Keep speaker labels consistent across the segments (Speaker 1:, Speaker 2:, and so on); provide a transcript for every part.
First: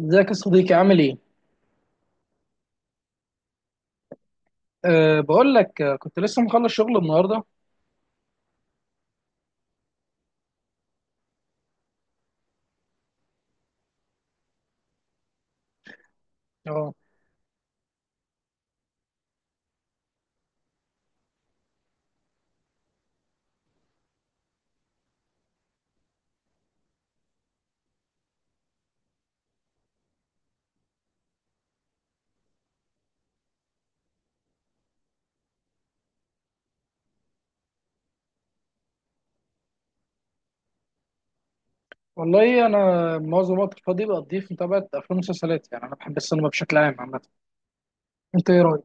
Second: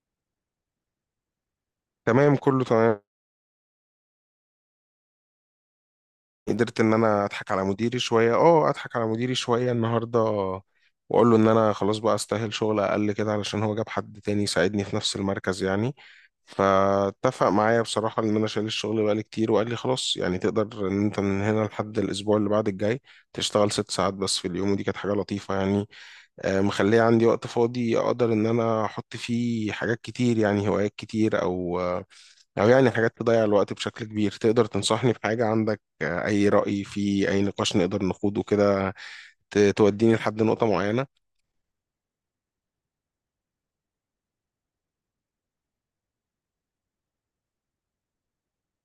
Speaker 1: ازيك يا صديقي؟ عامل ايه؟
Speaker 2: تمام، كله تمام.
Speaker 1: بقول لك، كنت لسه مخلص
Speaker 2: قدرت ان
Speaker 1: شغل
Speaker 2: انا
Speaker 1: النهارده.
Speaker 2: اضحك على مديري شويه النهارده، واقول له ان انا خلاص بقى استاهل شغل اقل كده، علشان هو جاب حد تاني يساعدني في نفس المركز يعني.
Speaker 1: اه
Speaker 2: فاتفق معايا بصراحه ان انا شايل الشغل بقالي كتير، وقال لي خلاص يعني تقدر ان انت من هنا لحد الاسبوع اللي بعد الجاي تشتغل 6 ساعات بس في اليوم، ودي كانت حاجه لطيفه يعني. مخليه عندي وقت فاضي اقدر ان انا احط فيه حاجات كتير يعني، هوايات كتير او او يعني حاجات تضيع الوقت بشكل كبير. تقدر تنصحني بحاجة عندك؟ اي رأي في اي نقاش نقدر نخوضه كده توديني لحد نقطة معينة؟
Speaker 1: والله انا معظم وقت الفاضي بقضيه في متابعه افلام ومسلسلات، يعني انا بحب السينما بشكل عام عامه. انت ايه رايك؟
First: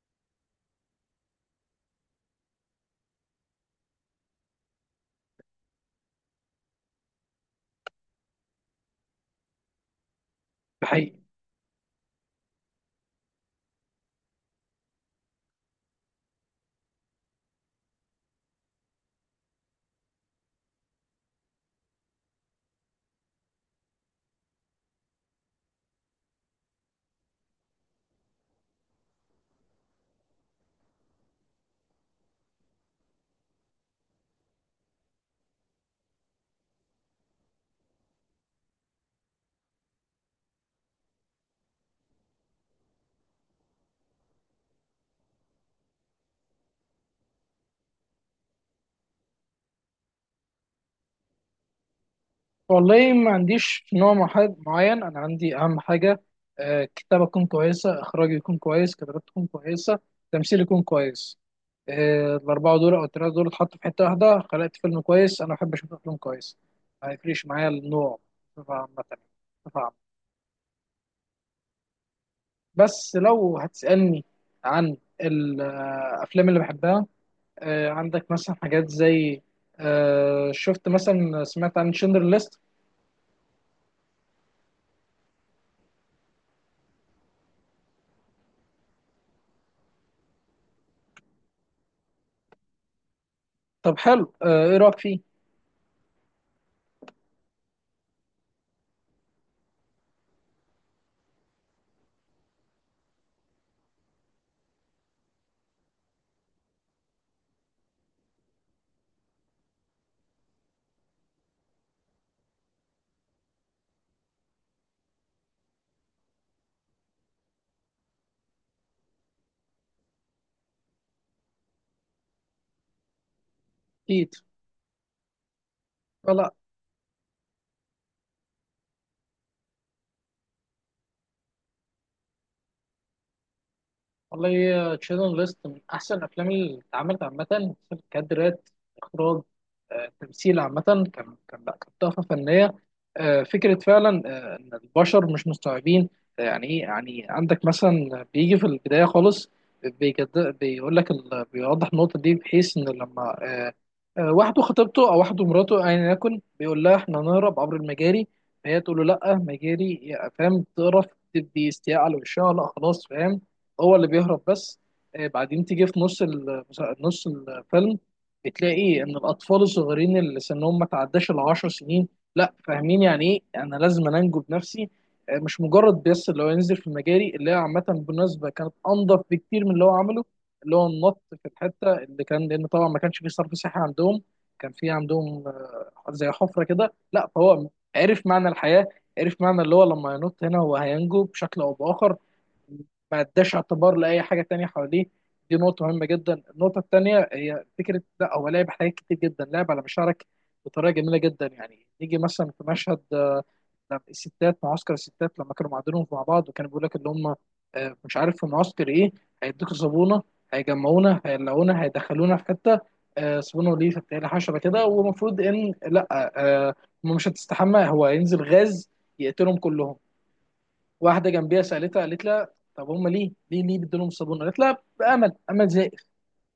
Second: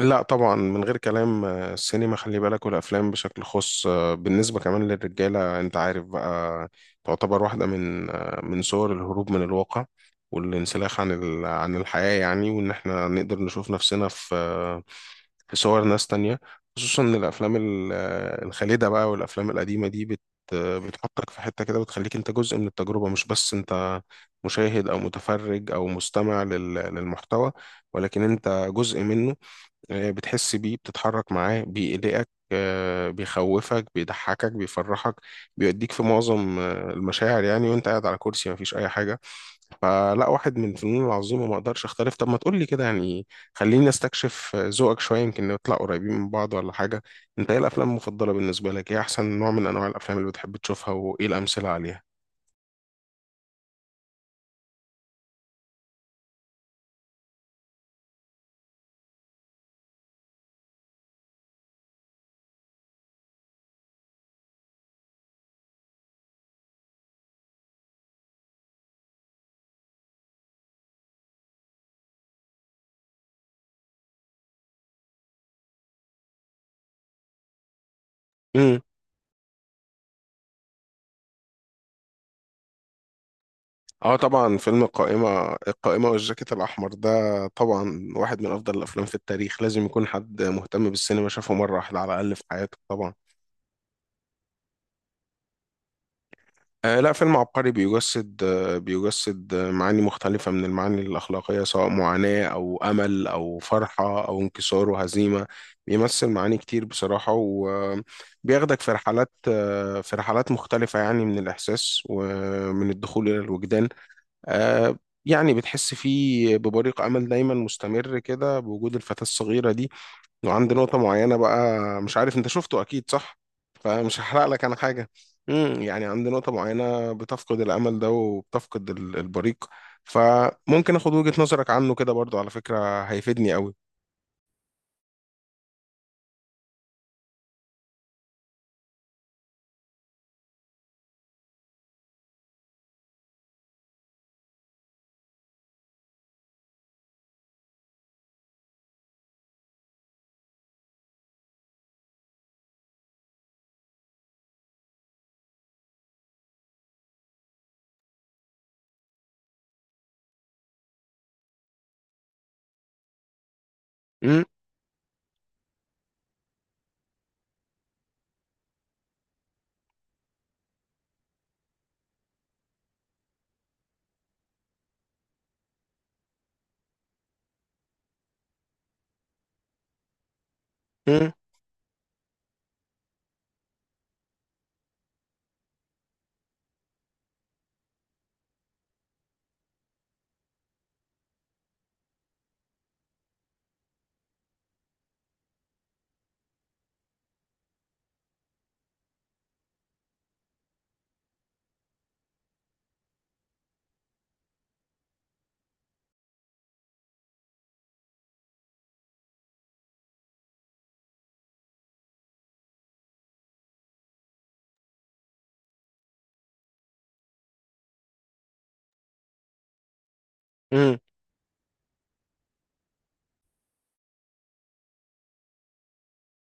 Speaker 2: لا طبعا من غير كلام، السينما، خلي بالك، والافلام بشكل خاص بالنسبة كمان للرجالة انت عارف بقى، تعتبر واحدة من صور الهروب من الواقع والانسلاخ عن
Speaker 1: حقيقي.
Speaker 2: ال- عن الحياة يعني، وإن إحنا نقدر نشوف نفسنا في صور ناس تانية، خصوصا ان الافلام الخالدة بقى، والافلام القديمة دي بتحطك في حتة كده، بتخليك انت جزء من التجربة، مش بس انت مشاهد او متفرج او مستمع للمحتوى، ولكن انت جزء منه. بتحس بيه، بتتحرك معاه، بيقلقك، بيخوفك، بيضحكك، بيفرحك، بيوديك في معظم المشاعر يعني، وانت قاعد على كرسي مفيش اي حاجة. فلا، واحد من الفنون العظيمة، ما اقدرش اختلف. طب ما تقول لي كده يعني، خليني استكشف ذوقك شوية، يمكن نطلع قريبين من بعض ولا حاجة. انت ايه الافلام المفضلة بالنسبة لك؟ ايه احسن نوع من انواع الافلام اللي بتحب تشوفها، وايه الامثلة عليها؟
Speaker 1: والله ما عنديش نوع معين، انا عندي اهم حاجه. أه، كتابه تكون كويسه، اخراج يكون كويس، كتابات تكون كويسه، تمثيل يكون كويس. أه الاربعه دول او الثلاثه دول اتحطوا في حته واحده خلقت فيلم كويس. انا بحب اشوف افلام كويس، ما يفرقش معايا النوع بصفه عامه. بس لو هتسألني عن الأفلام اللي بحبها، عندك مثلا
Speaker 2: امم.
Speaker 1: حاجات زي، آه، شفت مثلا سمعت عن شندر ليست.
Speaker 2: اه طبعا، فيلم القائمة والجاكيت الاحمر ده طبعا واحد من افضل الافلام في التاريخ، لازم يكون حد مهتم بالسينما شافه مرة واحدة على الاقل في حياته طبعا.
Speaker 1: طب حلو، إيه رأيك فيه؟
Speaker 2: لا، فيلم عبقري، بيجسد معاني مختلفة من المعاني الأخلاقية، سواء معاناة أو أمل أو فرحة أو انكسار وهزيمة، بيمثل معاني كتير بصراحة، وبياخدك في رحلات آه في رحلات مختلفة يعني، من الإحساس ومن الدخول إلى الوجدان آه يعني بتحس فيه ببريق أمل دايما مستمر كده، بوجود الفتاة الصغيرة دي. وعندي نقطة معينة بقى، مش عارف انت شفته، اكيد صح، فمش
Speaker 1: أكيد.
Speaker 2: هحرق لك انا حاجة. يعني عندي
Speaker 1: فلا،
Speaker 2: نقطة معينة بتفقد الامل ده وبتفقد البريق، فممكن اخد وجهة نظرك عنه كده برضو، على فكرة هيفيدني قوي.
Speaker 1: والله تشيلدرن ليست من احسن الافلام اللي اتعملت عامه. كادرات، اخراج، تمثيل، عامه كان كان لا كانت تحفه فنيه. فكره فعلا، ان البشر مش مستوعبين، يعني ايه. يعني عندك مثلا بيجي في البدايه خالص، بيجد بيقول لك، بيوضح النقطه دي، بحيث ان لما واحده خطيبته او واحده مراته ايا يكن، بيقول لها احنا هنهرب عبر المجاري، فهي تقول له لا مجاري فاهم، تقرف، تدي استياء على وشها، لا خلاص فاهم، هو اللي بيهرب
Speaker 2: امم.
Speaker 1: بس. بعدين تيجي في نص الفيلم، بتلاقي ان الاطفال الصغيرين اللي سنهم ما تعداش ال 10 سنين، لا، فاهمين يعني ايه، انا لازم انجو بنفسي. مش مجرد بس اللي هو ينزل في مجاري، اللي هي عامه بالمناسبه كانت انضف بكتير من اللي هو عمله، اللي هو النط
Speaker 2: امم.
Speaker 1: في الحته اللي كان، لان طبعا ما كانش فيه صرف صحي عندهم، كان في عندهم زي حفره كده، لا فهو عرف معنى الحياه، عرف معنى اللي هو لما ينط هنا هو هينجو بشكل او باخر، ما اداش اعتبار لاي حاجه تانية حواليه. دي نقطه مهمه جدا. النقطه التانية هي فكره، لا هو لعب حاجات كتير جدا، لعب على مشاعرك بطريقه جميله جدا. يعني نيجي مثلا في مشهد، لما الستات، معسكر الستات لما كانوا معدنهم مع بعض، وكانوا بيقول لك اللي هم، مش عارف في معسكر ايه، هيدوكوا صابونه، هيجمعونا هيقلعونا هيدخلونا في حته، صابونه وليه بتاعي حشره كده، ومفروض ان لا، آه، هم مش هتستحمى، هو هينزل غاز يقتلهم كلهم.
Speaker 2: امم.
Speaker 1: واحده جنبيها سالتها، قالت لها طب هم ليه بيدوا لهم الصابون؟ قالت لها بامل، امل زائف،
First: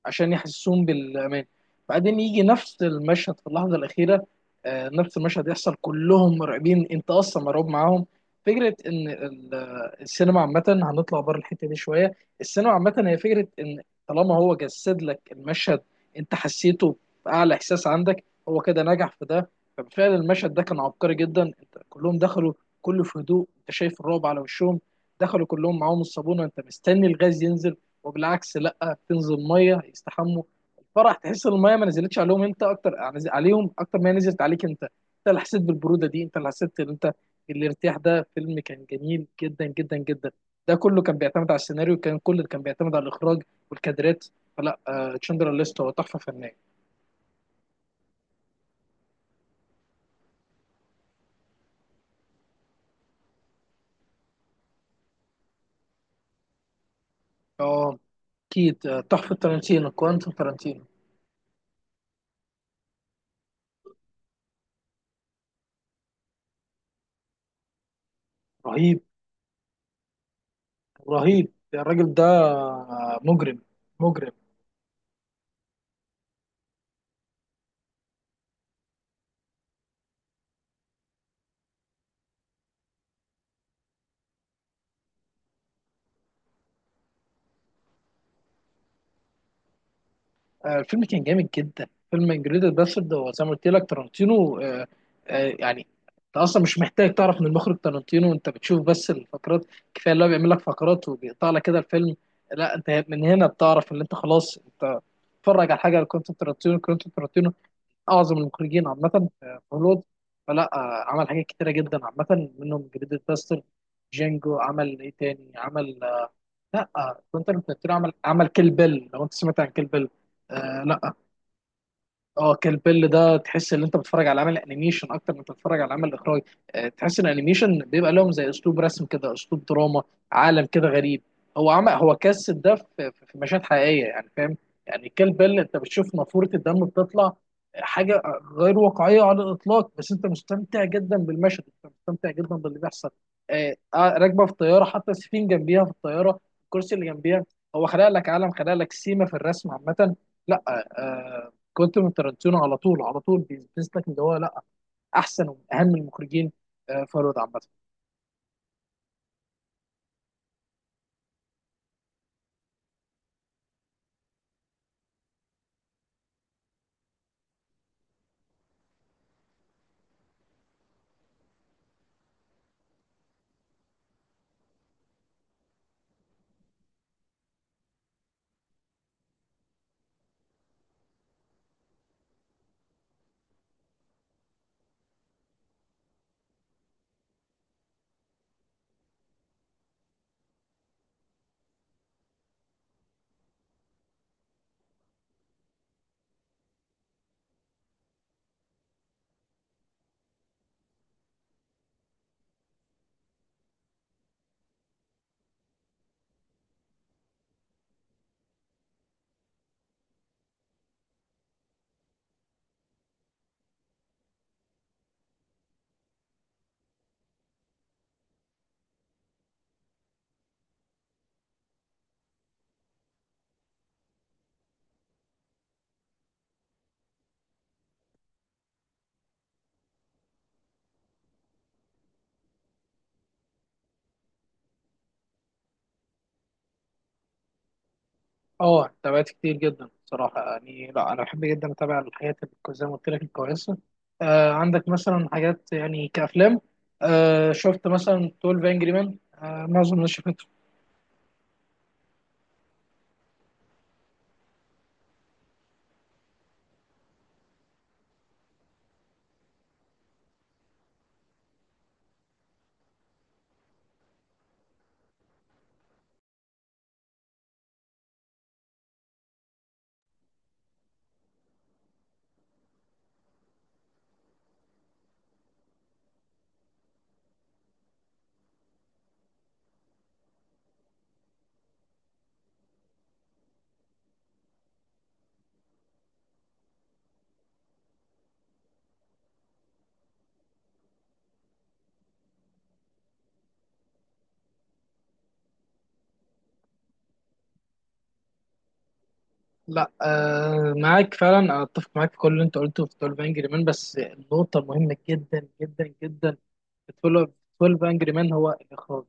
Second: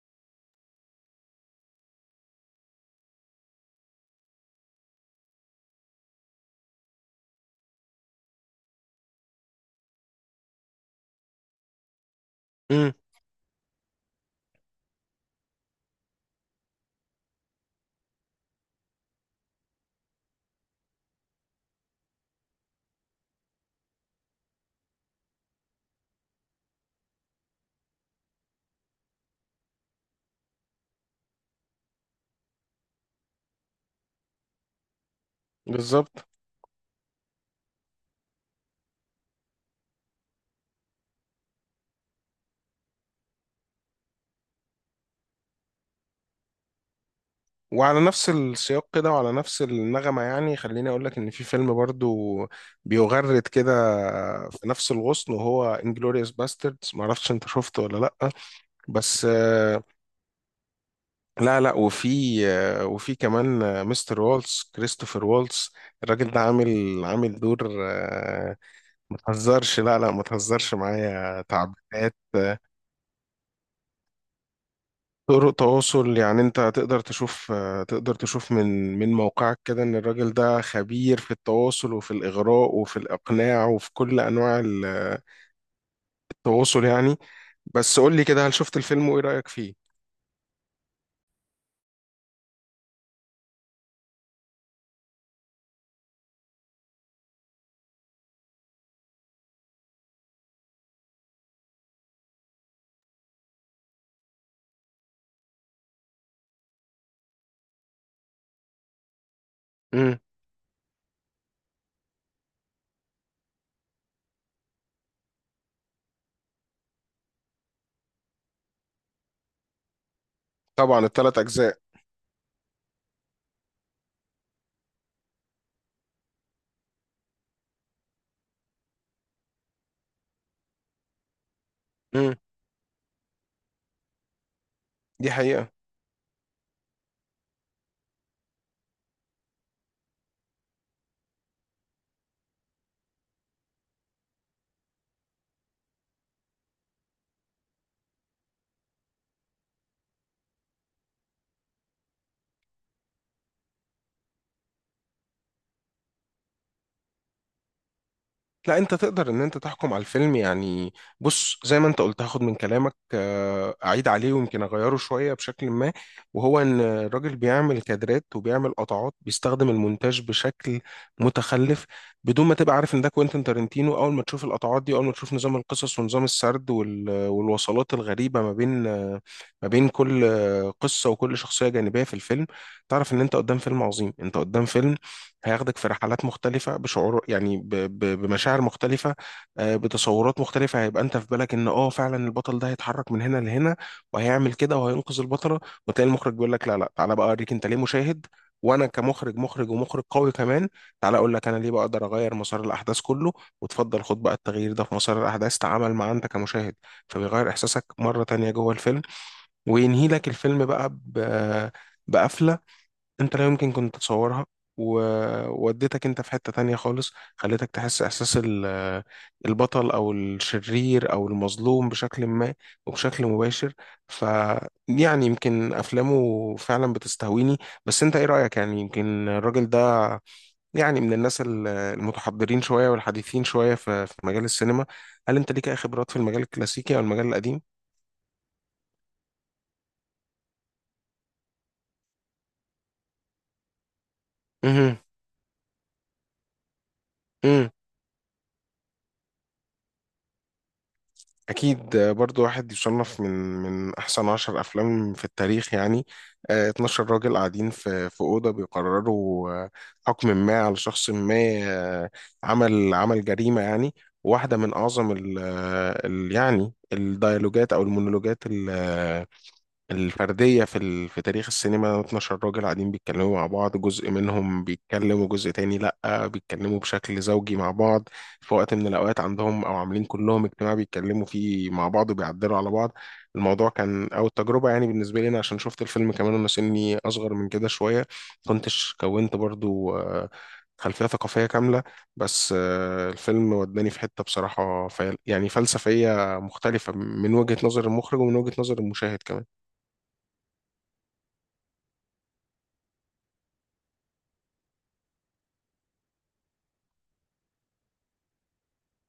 Speaker 1: عشان يحسسون بالامان. بعدين يجي نفس المشهد في اللحظه الاخيره، نفس المشهد يحصل، كلهم مرعبين، انت اصلا مرعوب معاهم. فكره ان السينما عامه، هنطلع بره الحته دي شويه، السينما
Speaker 2: امم.
Speaker 1: عامه هي فكره ان طالما هو جسد لك المشهد، انت حسيته باعلى احساس عندك، هو كده نجح في ده. فبالفعل المشهد ده كان عبقري جدا، انت كلهم دخلوا كله في هدوء، انت شايف الرعب على وشهم، دخلوا كلهم معاهم الصابونه، انت مستني الغاز ينزل، وبالعكس لا، بتنزل ميه يستحموا. الفرح، تحس ان الميه ما نزلتش عليهم، انت اكتر عليهم، اكتر ما هي نزلت عليك، انت اللي حسيت بالبروده دي،
Speaker 2: بالظبط.
Speaker 1: انت اللي حسيت ان انت الارتياح ده. فيلم كان جميل جدا جدا جدا، ده كله كان بيعتمد على السيناريو، كله كان بيعتمد على الاخراج والكادرات. فلا، آه، تشندر ليست هو تحفه فنيه.
Speaker 2: وعلى نفس السياق كده وعلى نفس النغمة يعني، خليني اقول لك ان في فيلم برضو بيغرد كده في نفس الغصن، وهو انجلوريوس باستردز، معرفش انت شفته
Speaker 1: اه،
Speaker 2: ولا لا.
Speaker 1: اكيد،
Speaker 2: بس
Speaker 1: تحفه تارانتينو، تارانتينو.
Speaker 2: لا لا، وفي كمان مستر والتس، كريستوفر والتس، الراجل ده عامل دور
Speaker 1: رهيب.
Speaker 2: ما تهزرش، لا لا ما تهزرش معايا،
Speaker 1: رهيب الراجل
Speaker 2: تعبيرات
Speaker 1: ده، مجرم، مجرم.
Speaker 2: طرق تواصل يعني. انت تقدر تشوف تقدر تشوف من موقعك كده ان الراجل ده خبير في التواصل وفي الاغراء وفي الاقناع وفي كل انواع التواصل يعني. بس قول لي كده، هل شفت الفيلم وايه رايك فيه؟
Speaker 1: الفيلم كان جامد جدا، فيلم انجريدد باسرد، هو زي ما قلت لك تارانتينو، آه، يعني انت اصلا مش محتاج تعرف من المخرج تارانتينو، انت بتشوف بس الفقرات، كفايه اللي هو بيعمل لك فقرات وبيقطع لك كده الفيلم، لا انت من هنا بتعرف ان انت خلاص، انت بتتفرج على حاجه لكوينتين تارانتينو. كوينتين تارانتينو اعظم المخرجين عامه في هوليوود.
Speaker 2: امم.
Speaker 1: فلا، عمل حاجات كتيره جدا عامه منهم انجريدد باسرد، جانجو، عمل ايه تاني، عمل آه، لا آه، كوينتين تارانتينو عمل كيل بيل، لو انت سمعت عن كيل بيل. آه
Speaker 2: طبعا،
Speaker 1: لا.
Speaker 2: 3 اجزاء.
Speaker 1: اه، كيل بيل ده تحس ان انت بتتفرج على عمل انيميشن اكتر من بتتفرج على عمل اخراج. تحس ان الانيميشن بيبقى لهم زي اسلوب رسم كده، اسلوب دراما، عالم كده غريب. هو
Speaker 2: امم.
Speaker 1: جسد ده في مشاهد حقيقيه، يعني فاهم. يعني
Speaker 2: دي
Speaker 1: كيل بيل
Speaker 2: حقيقة.
Speaker 1: انت بتشوف نافوره الدم بتطلع، حاجه غير واقعيه على الاطلاق، بس انت مستمتع جدا بالمشهد، انت مستمتع جدا باللي بيحصل. راكبه في الطياره، حتى السفين جنبيها في الطياره، الكرسي اللي جنبيها، هو خلق لك عالم، خلق لك سيما في الرسم عامه. لا آه، آه، كنت من تارانتينو على طول، على طول بيثبت لك ان هو لا، احسن ومن اهم المخرجين، فرد عامه.
Speaker 2: لا انت تقدر ان انت تحكم على الفيلم يعني. بص، زي ما انت قلت، هاخد من كلامك اعيد عليه ويمكن اغيره شوية بشكل ما، وهو ان الراجل بيعمل كادرات وبيعمل قطعات، بيستخدم المونتاج بشكل متخلف. بدون ما تبقى عارف ان ده كوينتين تارنتينو، اول ما تشوف القطعات دي، اول ما تشوف نظام القصص ونظام السرد والوصلات الغريبة ما بين ما بين كل قصة وكل شخصية جانبية في الفيلم، تعرف ان انت قدام فيلم عظيم. انت قدام فيلم هياخدك في رحلات مختلفة بشعور يعني بمشاعر مختلفة، بتصورات مختلفة. هيبقى انت في بالك ان فعلا البطل ده هيتحرك من هنا لهنا وهيعمل كده وهينقذ البطلة، وتلاقي المخرج بيقول لك لا لا، تعالى بقى اوريك انت ليه مشاهد، وانا كمخرج، مخرج ومخرج قوي كمان، تعالى اقول لك انا ليه بقى اقدر اغير مسار الاحداث كله، وتفضل خد بقى التغيير ده في مسار الاحداث، تعامل مع انت كمشاهد، فبيغير احساسك مرة تانية جوه الفيلم. وينهي لك الفيلم بقى بقفلة انت لا يمكن كنت تتصورها، ووديتك انت في حتة تانية خالص، خليتك تحس احساس البطل او الشرير او المظلوم بشكل ما وبشكل مباشر. ف يعني يمكن افلامه فعلا بتستهويني، بس انت ايه رأيك؟ يعني يمكن الراجل ده يعني من الناس المتحضرين شوية والحديثين شوية في مجال السينما. هل انت ليك اي خبرات في المجال الكلاسيكي او المجال القديم؟
Speaker 1: اه، تابعت كتير جدا بصراحه، يعني لا، انا بحب جدا اتابع الحاجات، زي ما قلت لك الكويسه. آه، عندك مثلا حاجات يعني كافلام. آه،
Speaker 2: مهم.
Speaker 1: شفت مثلا 12 انجري مان؟ آه معظم الناس شافته.
Speaker 2: أكيد، برضو واحد يصنف من أحسن 10 أفلام في التاريخ يعني. 12 راجل قاعدين في أوضة بيقرروا حكم ما على شخص ما، آه، عمل جريمة يعني. واحدة من أعظم يعني الديالوجات أو المونولوجات الفردية في تاريخ السينما. 12 راجل قاعدين بيتكلموا مع بعض، جزء منهم بيتكلموا، جزء تاني لأ بيتكلموا بشكل زوجي مع بعض، في وقت من الأوقات عندهم، أو عاملين كلهم اجتماع بيتكلموا فيه مع بعض وبيعدلوا على بعض. الموضوع كان، أو التجربة يعني بالنسبة لي أنا، عشان شفت الفيلم كمان وأنا سني أصغر من كده شوية، كنتش كونت برضو خلفية ثقافية كاملة. بس الفيلم وداني في حتة بصراحة يعني فلسفية مختلفة، من وجهة نظر المخرج ومن وجهة نظر المشاهد كمان.
Speaker 1: لا آه، معاك فعلا، أنا اتفق معاك في كل اللي انت قلته في 12 انجري مان، بس النقطه مهمه جدا جدا جدا. 12 12 انجري مان هو الاخراج،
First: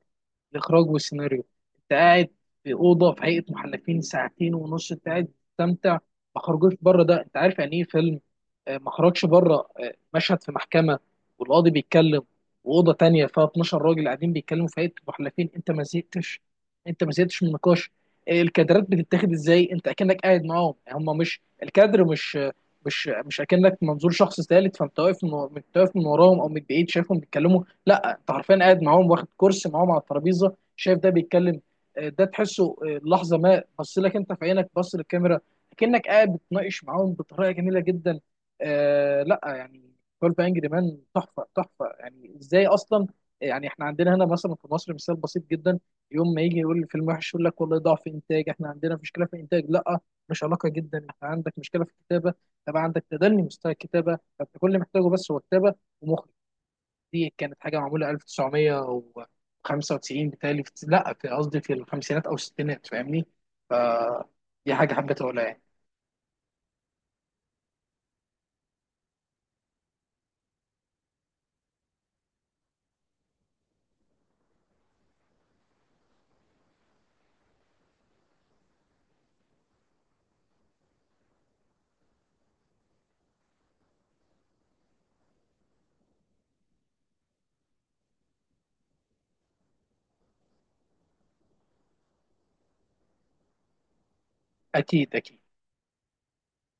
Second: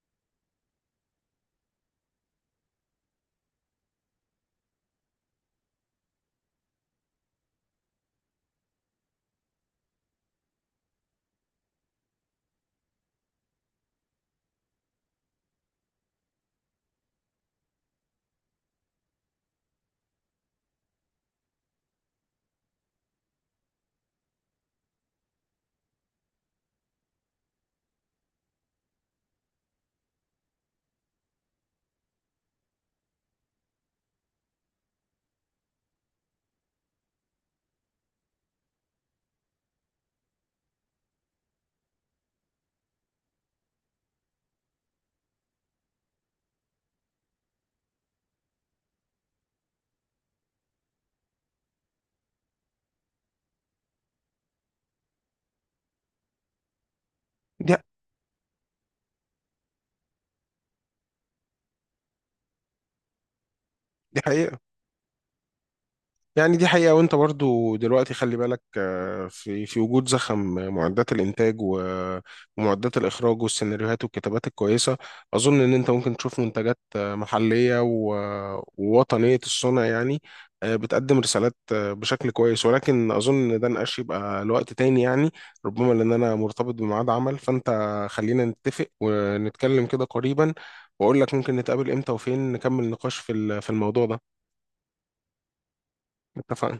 Speaker 1: الاخراج والسيناريو. انت قاعد في اوضه، في هيئه محلفين، ساعتين ونص انت قاعد تستمتع، ما خرجوش بره. ده انت عارف يعني ايه فيلم؟ ما خرجش بره، مشهد في محكمه والقاضي بيتكلم، واوضه تانية فيها 12 راجل قاعدين بيتكلموا في هيئه محلفين، انت ما زهقتش من النقاش. الكادرات بتتاخد ازاي، انت اكنك قاعد معاهم، هم مش الكادر مش آه، مش مش اكنك منظور شخص ثالث، فانت واقف من وراهم او من بعيد شايفهم بيتكلموا. لا انت حرفيا قاعد معاهم، واخد كرسي معاهم على الترابيزه، شايف ده بيتكلم، ده تحسه لحظه ما بص لك انت في عينك، بص للكاميرا كأنك قاعد بتناقش معاهم بطريقه جميله جدا. لا يعني، 12 انجري مان تحفه، تحفه، يعني ازاي اصلا؟ يعني احنا عندنا هنا مثلا في مصر مثال بسيط جدا، يوم ما يجي يقول الفيلم وحش، يقول لك والله ضعف انتاج، احنا عندنا مشكله في الانتاج، لا، مش علاقه جدا، انت عندك مشكله في الكتابه. طب عندك تدني مستوى الكتابه، فانت كل اللي محتاجه بس هو كتابه ومخرج. دي كانت
Speaker 2: دي
Speaker 1: حاجه معموله 1995، بتهيألي في... لا في، قصدي في الخمسينات او الستينات، فاهمني؟
Speaker 2: دي حقيقة.
Speaker 1: فدي حاجه حبيت اقولها يعني.
Speaker 2: يعني دي حقيقة، وانت برضو دلوقتي خلي بالك في وجود زخم، معدات الانتاج ومعدات الاخراج والسيناريوهات والكتابات الكويسة. اظن ان انت ممكن تشوف منتجات محلية ووطنية الصنع يعني، بتقدم رسالات بشكل كويس، ولكن اظن ان ده نقاش يبقى لوقت تاني يعني. ربما لان انا مرتبط بميعاد عمل، فانت خلينا نتفق ونتكلم كده قريبا، واقول لك ممكن نتقابل امتى وفين نكمل نقاش في الموضوع ده.
Speaker 1: اكيد، اكيد.
Speaker 2: اتفقنا.